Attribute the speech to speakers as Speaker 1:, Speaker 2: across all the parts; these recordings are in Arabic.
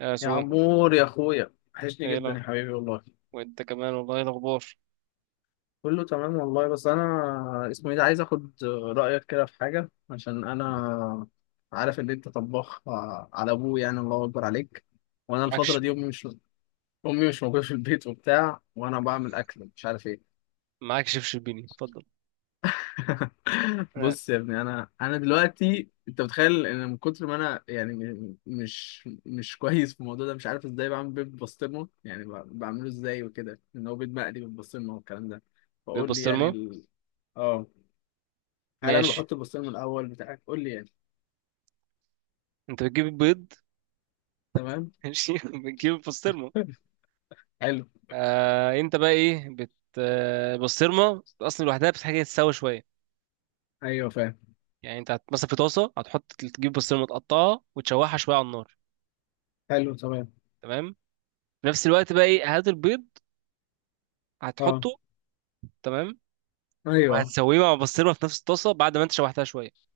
Speaker 1: يا
Speaker 2: يا
Speaker 1: سوم،
Speaker 2: عمور يا اخويا، وحشني
Speaker 1: ايه
Speaker 2: جدا
Speaker 1: لو؟
Speaker 2: يا حبيبي والله.
Speaker 1: وانت كمان والله، ايه الاخبار؟
Speaker 2: كله تمام والله، بس انا اسمه ايه ده عايز اخد رايك كده في حاجه، عشان انا عارف ان انت طباخ. على ابوه يعني، الله اكبر عليك. وانا الفتره
Speaker 1: معكش.
Speaker 2: دي امي مش موجوده في البيت وبتاع، وانا بعمل اكل مش عارف ايه.
Speaker 1: معاك شيف شربيني، اتفضل. آه،
Speaker 2: بص يا ابني، انا دلوقتي، انت متخيل ان من كتر ما انا يعني مش كويس في الموضوع ده، مش عارف ازاي بعمل بيض بسطرمه، يعني بعمله ازاي وكده، ان هو بيض مقلي بالبسطرمه والكلام ده.
Speaker 1: بيض
Speaker 2: فقول لي يعني
Speaker 1: بسطرمه.
Speaker 2: اه. هل انا
Speaker 1: ماشي،
Speaker 2: بحط البسطرمه الاول؟ بتاعك قول لي يعني.
Speaker 1: انت بتجيب البيض.
Speaker 2: تمام.
Speaker 1: ماشي، بتجيب البسطرمه.
Speaker 2: حلو.
Speaker 1: آه، انت بقى ايه البسطرمه اصلا لوحدها بتحتاج تتسوى شويه.
Speaker 2: ايوه فاهم.
Speaker 1: يعني انت مثلا في طاسه، هتحط تجيب بسطرمه تقطعها وتشوحها شويه على النار.
Speaker 2: حلو تمام.
Speaker 1: تمام. في نفس الوقت بقى ايه، هات البيض،
Speaker 2: اه.
Speaker 1: هتحطه. تمام.
Speaker 2: ايوه.
Speaker 1: وهتسويه مع البسطرمه في نفس الطاسه بعد ما انت شوحتها شويه.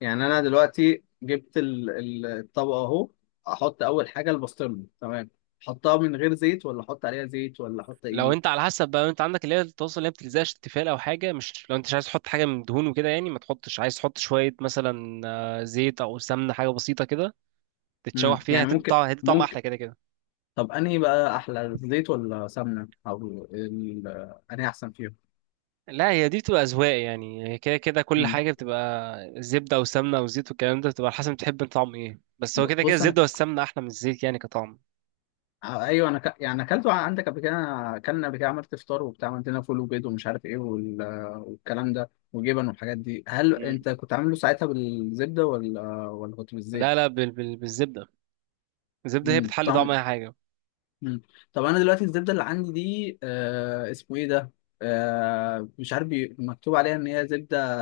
Speaker 2: يعني انا دلوقتي جبت الطبقه اهو. احط اول حاجه البسطرمه تمام، احطها من غير زيت ولا احط عليها زيت ولا احط
Speaker 1: لو
Speaker 2: ايه؟
Speaker 1: انت على حسب بقى، انت عندك اللي هي الطاسه اللي هي بتلزقش، التيفال او حاجه، مش لو انت مش عايز تحط حاجه من دهون وكده يعني ما تحطش. عايز تحط شويه مثلا زيت او سمنه، حاجه بسيطه كده تتشوح فيها،
Speaker 2: يعني
Speaker 1: هتدي
Speaker 2: ممكن
Speaker 1: طعم، هتدي طعم
Speaker 2: ممكن.
Speaker 1: احلى كده كده.
Speaker 2: طب انهي بقى احلى، الزيت ولا سمنه انهي احسن فيهم؟
Speaker 1: لا، هي دي بتبقى اذواق يعني، هي كده كده كل
Speaker 2: امم.
Speaker 1: حاجه بتبقى زبده او سمنه او زيت والكلام ده، بتبقى على حسب بتحب انت طعم ايه، بس هو
Speaker 2: ب-
Speaker 1: كده كده
Speaker 2: بص انا،
Speaker 1: الزبده والسمنه احلى من الزيت يعني كطعم.
Speaker 2: ايوه انا يعني اكلته عندك قبل كده، أنا اكلنا قبل كده، عملت فطار وبتاع، عملت لنا فول وبيض ومش عارف ايه والكلام ده وجبن والحاجات دي. هل
Speaker 1: مم.
Speaker 2: انت كنت عامله ساعتها بالزبده ولا كنت
Speaker 1: لا
Speaker 2: بالزيت؟
Speaker 1: لا، بالزبده. الزبده هي
Speaker 2: امم.
Speaker 1: بتحلي
Speaker 2: طعم.
Speaker 1: طعم اي حاجه.
Speaker 2: مم. طب انا دلوقتي الزبده اللي عندي دي اسمه ايه ده، مش عارف مكتوب عليها ان هي زبده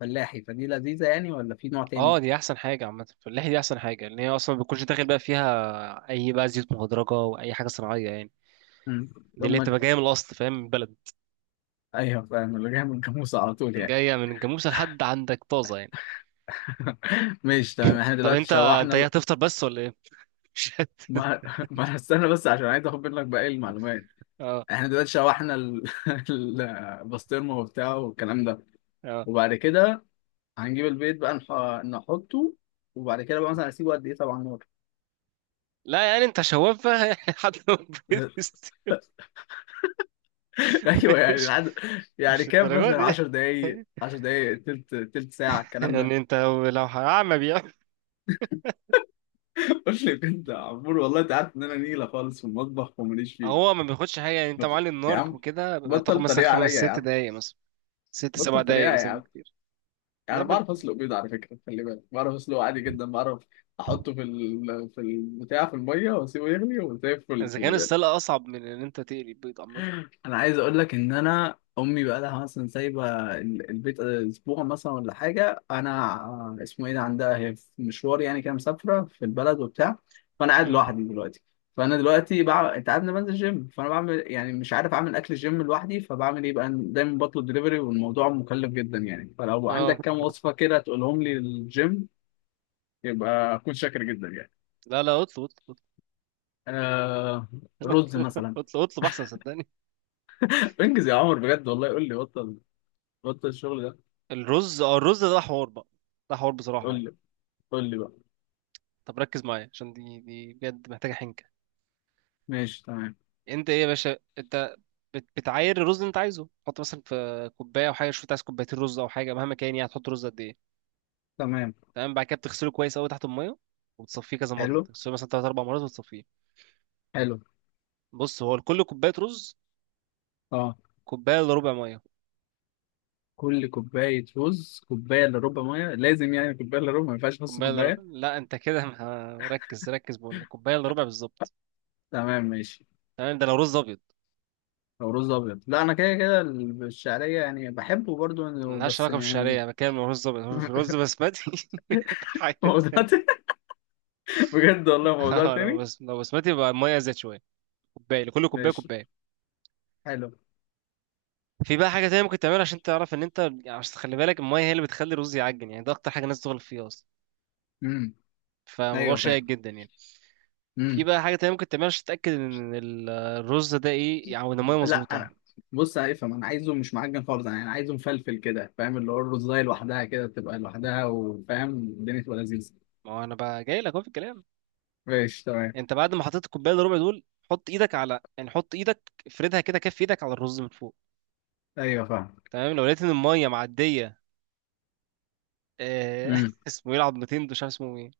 Speaker 2: فلاحي، فدي لذيذه يعني ولا في نوع
Speaker 1: اه،
Speaker 2: تاني؟
Speaker 1: دي احسن حاجه عامه، في اللحيه دي احسن حاجه، لان هي اصلا ما بتكونش داخل بقى فيها اي بقى زيوت مهدرجه واي حاجه صناعيه يعني.
Speaker 2: مم.
Speaker 1: دي اللي هي
Speaker 2: ثم.
Speaker 1: بتبقى جايه من الاصل، فاهم، من البلد.
Speaker 2: ايوه فاهم، اللي جاي من الجاموسه على طول يعني.
Speaker 1: جايه من الجاموسه لحد عندك طازه يعني.
Speaker 2: ماشي تمام، احنا
Speaker 1: طب
Speaker 2: دلوقتي
Speaker 1: انت انت
Speaker 2: شوحنا
Speaker 1: ايه، هتفطر بس ولا ايه؟ مش هت-
Speaker 2: ما... ما أنا استنى بس عشان عايز اخد منك باقي المعلومات.
Speaker 1: اه،
Speaker 2: احنا دلوقتي شوحنا البسطرمه وبتاعه والكلام ده،
Speaker 1: اه.
Speaker 2: وبعد كده هنجيب البيض بقى نحطه. وبعد كده بقى مثلا اسيبه قد ايه طبعا؟
Speaker 1: لا يعني انت شواف بقى، يعني، حد ما
Speaker 2: نار.
Speaker 1: تبيضش.
Speaker 2: ايوه يعني
Speaker 1: مش
Speaker 2: يعني
Speaker 1: مش
Speaker 2: كام،
Speaker 1: الدرجه
Speaker 2: مثلا
Speaker 1: دي.
Speaker 2: 10 دقايق، 10 دقايق، تلت ساعه، الكلام ده؟
Speaker 1: يعني انت لو هعمى بيعمل.
Speaker 2: قلت لي كنت يا عمور والله، انت عارف ان انا نيله خالص في المطبخ وماليش
Speaker 1: هو
Speaker 2: فيه.
Speaker 1: ما بياخدش حاجه يعني، انت
Speaker 2: قلت
Speaker 1: معلي
Speaker 2: يا
Speaker 1: النار
Speaker 2: عم،
Speaker 1: وكده هتاخد
Speaker 2: بطل
Speaker 1: مثلا
Speaker 2: طريقه عليا
Speaker 1: خمس
Speaker 2: يا
Speaker 1: ست
Speaker 2: عم.
Speaker 1: دقايق مثلا، ست سبع
Speaker 2: بطل
Speaker 1: دقايق
Speaker 2: طريقه يا
Speaker 1: مثلا
Speaker 2: عم.
Speaker 1: بكتير. لا،
Speaker 2: يعني بعرف اسلق بيض على فكره، خلي بالك، بعرف اسلقه عادي جدا، بعرف احطه في البتاع في الميه، واسيبه يغلي وزي الفل،
Speaker 1: اذا
Speaker 2: خلي
Speaker 1: كان السلق
Speaker 2: بالك.
Speaker 1: اصعب من ان انت تقلي البيض عامه.
Speaker 2: انا عايز اقول لك ان انا امي بقى لها مثلا سايبه البيت اسبوع مثلا ولا حاجه، انا اسمه ايه ده، عندها هي في مشوار يعني كده، مسافره في البلد وبتاع، فانا قاعد
Speaker 1: امم.
Speaker 2: لوحدي دلوقتي. فانا دلوقتي بقى، انت عارف إن أنا بنزل جيم، فانا بعمل، يعني مش عارف اعمل اكل الجيم لوحدي، فبعمل ايه بقى، دايما بطلب دليفري والموضوع مكلف جدا يعني، فلو
Speaker 1: اه.
Speaker 2: عندك كام وصفه كده تقولهم لي للجيم يبقى اكون شاكر جدا يعني.
Speaker 1: لا لا، اطلب، اطلب
Speaker 2: آه.
Speaker 1: اطلب،
Speaker 2: رز مثلا.
Speaker 1: اطلب اطلب احسن، صدقني.
Speaker 2: انجز يا عمر بجد والله، قول لي، بطل بطل الشغل ده.
Speaker 1: الرز، اه، الرز ده حوار بقى، ده حوار بصراحه
Speaker 2: قول
Speaker 1: يعني.
Speaker 2: لي، قول لي بقى.
Speaker 1: طب ركز معايا عشان دي دي بجد محتاجه حنكه.
Speaker 2: ماشي تمام.
Speaker 1: انت ايه يا باشا، انت بتعاير الرز اللي انت عايزه، تحط مثلا في كوبايه او حاجه، شوف انت عايز 2 كوباية رز او حاجه مهما كان يعني، هتحط رز قد ايه.
Speaker 2: تمام.
Speaker 1: تمام، بعد كده بتغسله كويس قوي تحت الميه وتصفيه كذا مره،
Speaker 2: حلو.
Speaker 1: تغسله مثلا 3 4 مرات وتصفيه.
Speaker 2: حلو.
Speaker 1: بص، هو لكل كوبايه رز
Speaker 2: اه.
Speaker 1: كوبايه الا ربع ميه.
Speaker 2: كل كوباية رز كوباية إلا ربع مية، لازم يعني كوباية إلا ربع، ما ينفعش نص
Speaker 1: كوبايه الا ربع،
Speaker 2: كوباية؟
Speaker 1: لا انت كده ركز ركز، بقول لك كوبايه الا ربع بالظبط.
Speaker 2: تمام ماشي.
Speaker 1: تمام، ده لو رز ابيض.
Speaker 2: أو رز أبيض، لا أنا كده كده الشعرية يعني بحبه برضو.
Speaker 1: ملهاش
Speaker 2: بس
Speaker 1: علاقه بالشعريه،
Speaker 2: يعني.
Speaker 1: انا بتكلم لو رز ابيض، في رز بسمتي. حاجه
Speaker 2: موضوع
Speaker 1: تانية.
Speaker 2: تاني. بجد والله موضوع
Speaker 1: اه، لو
Speaker 2: تاني.
Speaker 1: بس لو بسمتي، يبقى الميه زاد شويه، كوبايه لكل كوبايه
Speaker 2: ماشي.
Speaker 1: كوبايه.
Speaker 2: حلو.
Speaker 1: في بقى حاجه تانية ممكن تعملها عشان تعرف ان انت يعني، عشان تخلي بالك الميه هي اللي بتخلي الرز يعجن يعني، ده اكتر حاجه الناس تغلط فيه اصلا.
Speaker 2: امم.
Speaker 1: فموضوع
Speaker 2: أيوه
Speaker 1: شائك
Speaker 2: فاهم.
Speaker 1: جدا يعني. في
Speaker 2: امم.
Speaker 1: بقى حاجه تانية ممكن تعملها عشان تتاكد ان الرز ده ايه يعني، ان الميه
Speaker 2: لا،
Speaker 1: مظبوطه.
Speaker 2: بص أنا افهم، أنا عايزه مش معجن خالص، أنا عايزه مفلفل كده فاهم، اللي هو الرزاية لوحدها كده تبقى لوحدها، وفاهم الدنيا تبقى لذيذة.
Speaker 1: ما هو انا بقى جاي لك اهو في الكلام.
Speaker 2: ماشي تمام.
Speaker 1: انت بعد ما حطيت الكوبايه الربع دول، حط ايدك على، يعني حط ايدك افردها كده، كف ايدك على الرز من فوق.
Speaker 2: أيوه فاهم.
Speaker 1: تمام، لو لقيت ان الميه معديه
Speaker 2: امم.
Speaker 1: اسمه ايه العظمتين دول، مش عارف اسمه ايه،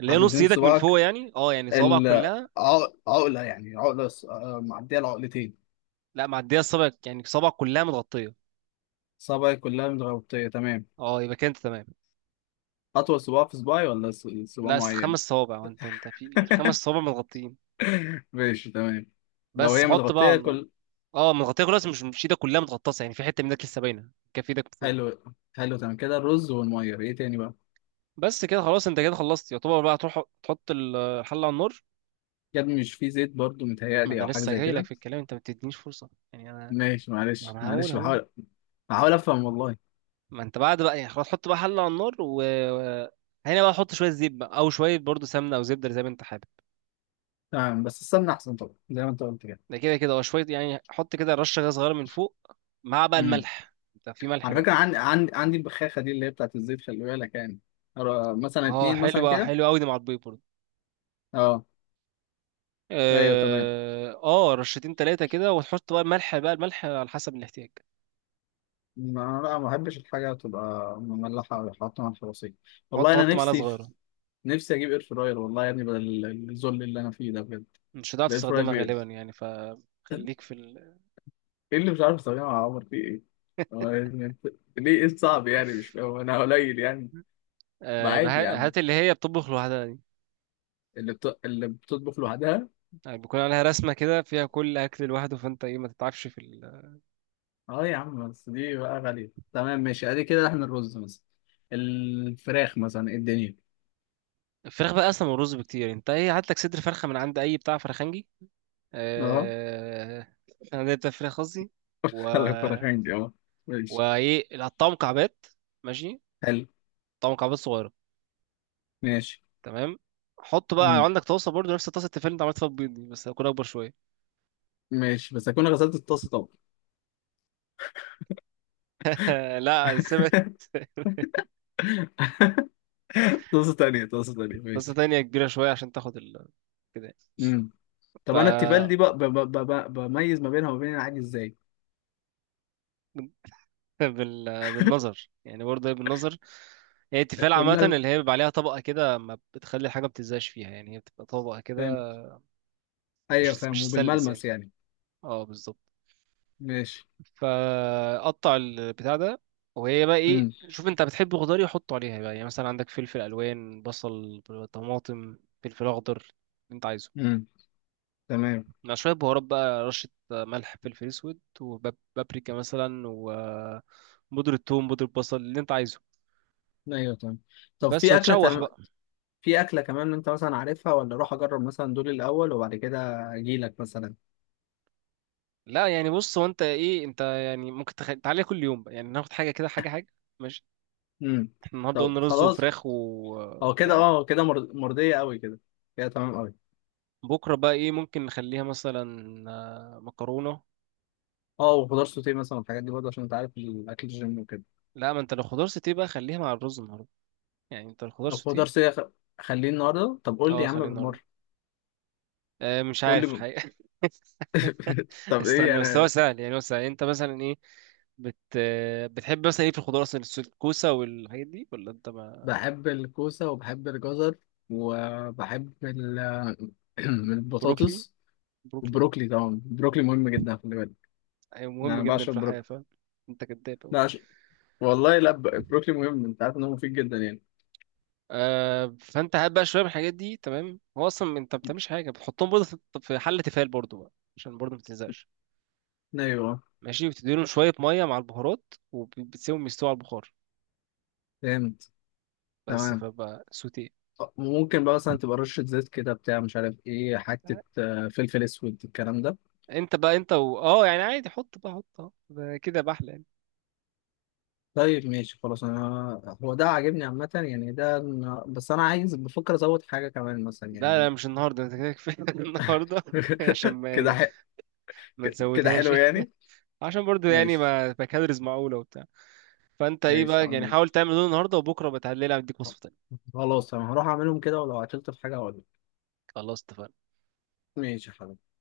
Speaker 1: اللي هي نص
Speaker 2: عظمتين
Speaker 1: ايدك من
Speaker 2: صباعك،
Speaker 1: فوق يعني، اه يعني صوابعك كلها.
Speaker 2: العقلة يعني، عقلة معدية العقلتين.
Speaker 1: لا، معديه الصابع يعني، صوابعك كلها متغطيه.
Speaker 2: صبعي كلها متغطية تمام.
Speaker 1: اه، يبقى كده انت تمام.
Speaker 2: أطول صباع في صباعي ولا صباع
Speaker 1: لا اصل خمس
Speaker 2: معين؟
Speaker 1: صوابع وانت انت في الخمس صوابع متغطيين.
Speaker 2: ماشي تمام. لو
Speaker 1: بس
Speaker 2: هي
Speaker 1: حط بقى على
Speaker 2: متغطية
Speaker 1: النار.
Speaker 2: كل.
Speaker 1: اه، متغطيه كلها بس مش، مش ايدك كلها متغطاسه يعني، في حته منك لسه باينه، كف ايدك من فوق.
Speaker 2: حلو. حلو تمام كده. الرز والمية، إيه تاني بقى؟
Speaker 1: بس كده خلاص، انت كده خلصت يعتبر بقى، تروح تحط الحله على النار.
Speaker 2: كده مش فيه زيت برضو
Speaker 1: ما
Speaker 2: متهيألي،
Speaker 1: انا
Speaker 2: أو حاجة
Speaker 1: لسه
Speaker 2: زي
Speaker 1: جاي لك
Speaker 2: كده؟
Speaker 1: في الكلام، انت ما بتدينيش فرصه يعني انا.
Speaker 2: ماشي.
Speaker 1: ما
Speaker 2: معلش
Speaker 1: انا هقول
Speaker 2: معلش،
Speaker 1: اهو.
Speaker 2: بحاول، بحاول أفهم والله.
Speaker 1: ما انت بعد بقى يعني خلاص حط بقى حله على النار و هنا بقى حط شويه زيت بقى او شويه برضو سمنه او زبده، زي ما انت حابب.
Speaker 2: تمام، بس السمنة أحسن طبعا زي ما أنت قلت كده.
Speaker 1: ده كده كده، وشويه يعني حط كده رشه غاز صغيره من فوق، مع بقى الملح. انت في ملح
Speaker 2: على
Speaker 1: بقى؟
Speaker 2: فكرة عندي البخاخة دي اللي هي بتاعت الزيت، خلي بالك يعني، أرى مثلا
Speaker 1: اه
Speaker 2: اتنين
Speaker 1: حلو
Speaker 2: مثلا
Speaker 1: بقى،
Speaker 2: كده.
Speaker 1: حلو قوي دي مع البيض برضو.
Speaker 2: اه. ايوه تمام.
Speaker 1: اه، رشتين ثلاثه كده، وتحط بقى الملح بقى، الملح على حسب الاحتياج.
Speaker 2: ما أنا لا، ما بحبش الحاجة تبقى مملحة أو حاطة على الفرصية.
Speaker 1: حط
Speaker 2: والله أنا
Speaker 1: حط معلقه
Speaker 2: نفسي
Speaker 1: صغيره.
Speaker 2: نفسي أجيب إير فراير والله يا ابني، بدل الذل اللي أنا فيه ده بجد.
Speaker 1: مش هتعرف
Speaker 2: الإير فراير
Speaker 1: تستخدمها
Speaker 2: بي-
Speaker 1: غالبا يعني، فخليك في
Speaker 2: إيه اللي مش عارف أستخدمه يا عمر، فيه إيه؟ هو يعني أنت- ليه، إيه الصعب يعني، مش فاهم، أنا قليل يعني؟ ما عادي يا عم،
Speaker 1: هات اللي هي بتطبخ لوحدها.
Speaker 2: اللي بتطبخ لوحدها.
Speaker 1: يعني بيكون عليها رسمة كده فيها كل أكل لوحده، فأنت إيه ما تتعبش في
Speaker 2: اه يا عم، بس دي بقى غالية. تمام ماشي، ادي كده احنا الرز مثلا، الفراخ مثلا، إيه الدنيا؟
Speaker 1: الفراخ بقى أصلا من الرز بكتير يعني. أنت إيه هات لك صدر فرخة من عند أي بتاع فرخنجي.
Speaker 2: اه.
Speaker 1: آه... أنا بتاع فراخ قصدي، و...
Speaker 2: الفراخين دي اه. ماشي.
Speaker 1: وإيه، هتقطعه مكعبات. ماشي.
Speaker 2: حلو.
Speaker 1: قطعه مكعبات صغيرة.
Speaker 2: ماشي.
Speaker 1: تمام. حط بقى
Speaker 2: مم.
Speaker 1: عندك طاسة برضو نفس طاسة التيفال اللي أنت عملت فيها البيض دي، بس هتكون أكبر شوية.
Speaker 2: ماشي بس اكون غسلت الطاسة طبعا.
Speaker 1: لا، سمعت.
Speaker 2: طاسة تانية، طاسة تانية،
Speaker 1: طاسة
Speaker 2: ماشي.
Speaker 1: تانية كبيرة شوية عشان تاخد كده.
Speaker 2: مم.
Speaker 1: ف
Speaker 2: طب انا التيفال دي بقى بميز ما بينها وما بين العادي ازاي؟
Speaker 1: بال... بالنظر يعني، برضه هي بالنظر. هي التفال عامة اللي هي
Speaker 2: والملمس،
Speaker 1: بيبقى عليها طبقة كده ما بتخلي الحاجة ما بتلزقش فيها يعني، هي بتبقى طبقة
Speaker 2: فاهم.
Speaker 1: كده.
Speaker 2: ايوه
Speaker 1: مش
Speaker 2: فاهم،
Speaker 1: مش ستانلس يعني.
Speaker 2: وبالملمس يعني.
Speaker 1: اه، بالظبط.
Speaker 2: ماشي.
Speaker 1: فقطع البتاع ده، وهي بقى ايه،
Speaker 2: مم.
Speaker 1: شوف انت بتحب خضار إيه حطه عليها بقى، يعني مثلا عندك فلفل الوان، بصل، طماطم، فلفل اخضر، اللي انت عايزه،
Speaker 2: مم. تمام.
Speaker 1: مع شويه بهارات بقى، رشه ملح، فلفل اسود وبابريكا مثلا، وبودرة ثوم، بودرة بصل، اللي انت عايزه.
Speaker 2: ايوه تمام. طب
Speaker 1: بس
Speaker 2: في
Speaker 1: وتشوح
Speaker 2: اكله،
Speaker 1: بقى.
Speaker 2: في أكلة كمان أنت مثلا عارفها، ولا أروح أجرب مثلا دول الأول وبعد كده أجيلك مثلا؟
Speaker 1: لا يعني بص، هو انت ايه، انت يعني ممكن تعالى كل يوم بقى يعني، ناخد حاجه كده، حاجه حاجه. ماشي.
Speaker 2: امم.
Speaker 1: احنا النهارده
Speaker 2: طب
Speaker 1: قلنا رز
Speaker 2: خلاص،
Speaker 1: وفراخ
Speaker 2: هو كده.
Speaker 1: وبتاع.
Speaker 2: كده مرضية أوي كده. كده تمام أوي.
Speaker 1: بكره بقى ايه، ممكن نخليها مثلا مكرونه.
Speaker 2: أه وخضار سوتيه مثلا والحاجات دي برضه، عشان أنت عارف الأكل الجيم وكده.
Speaker 1: لا، ما انت لو خضار سوتيه بقى خليها مع الرز النهارده. يعني انت الخضار
Speaker 2: لو خضار
Speaker 1: سوتيه،
Speaker 2: سوتيه خليه النهاردة، طب قول لي
Speaker 1: اه
Speaker 2: يا عم
Speaker 1: خليه النهارده.
Speaker 2: بالمرة،
Speaker 1: آه، مش
Speaker 2: قول لي
Speaker 1: عارف
Speaker 2: ب-
Speaker 1: الحقيقه.
Speaker 2: طب إيه
Speaker 1: استنى بس، هو
Speaker 2: أنا.
Speaker 1: سهل يعني، هو سهل. انت مثلا ايه بت... آه، بتحب مثلا ايه في الخضار اصلا، الكوسه والحاجات دي ولا انت ما،
Speaker 2: بحب الكوسة وبحب الجزر وبحب
Speaker 1: بروكلي،
Speaker 2: البطاطس.
Speaker 1: بروكلي.
Speaker 2: والبروكلي طبعا، البروكلي مهم جدا خلي بالك
Speaker 1: ايوه
Speaker 2: يعني،
Speaker 1: مهم
Speaker 2: أنا
Speaker 1: جدا
Speaker 2: بعشق
Speaker 1: في الحياه،
Speaker 2: البروكلي.
Speaker 1: فاهم. انت كداب.
Speaker 2: لا، والله لا. بروكلي مهم، انت عارف ان هو مفيد جدا يعني.
Speaker 1: آه، فانت هات بقى شويه من الحاجات دي، تمام. هو اصلا انت ما بتعملش حاجه، بتحطهم برضه في حله تيفال برضه بقى، عشان برضه ما تلزقش.
Speaker 2: ايوه
Speaker 1: ماشي، بتديلهم شويه ميه مع البهارات وبتسيبهم يستووا على البخار،
Speaker 2: فهمت.
Speaker 1: بس،
Speaker 2: تمام،
Speaker 1: فبقى سوتيه.
Speaker 2: ممكن بقى مثلا تبقى رشة زيت كده بتاع، مش عارف ايه، حتة فلفل اسود الكلام ده.
Speaker 1: انت بقى انت اه يعني عادي حط بقى، حط، اه، ده كده بحلى يعني.
Speaker 2: طيب ماشي خلاص، انا هو ده عاجبني عامة يعني، ده بس انا عايز، بفكر ازود حاجة كمان مثلا
Speaker 1: لا
Speaker 2: يعني.
Speaker 1: لا، مش النهارده، انت كده كفايه النهارده. عشان ما
Speaker 2: كده
Speaker 1: يعني ما
Speaker 2: كده
Speaker 1: تزودهاش.
Speaker 2: حلو يعني.
Speaker 1: عشان برضه يعني
Speaker 2: ماشي.
Speaker 1: ما تبقى كالوريز معقوله وبتاع. فانت ايه
Speaker 2: ماشي يا
Speaker 1: بقى
Speaker 2: عم
Speaker 1: يعني،
Speaker 2: ممكن.
Speaker 1: حاول تعمل دول النهارده، وبكره بتعللها اديك وصفه تانيه.
Speaker 2: خلاص انا هروح اعملهم كده، ولو عطلت في حاجة هقول لك.
Speaker 1: خلاص اتفقنا.
Speaker 2: ماشي يا حبيبي.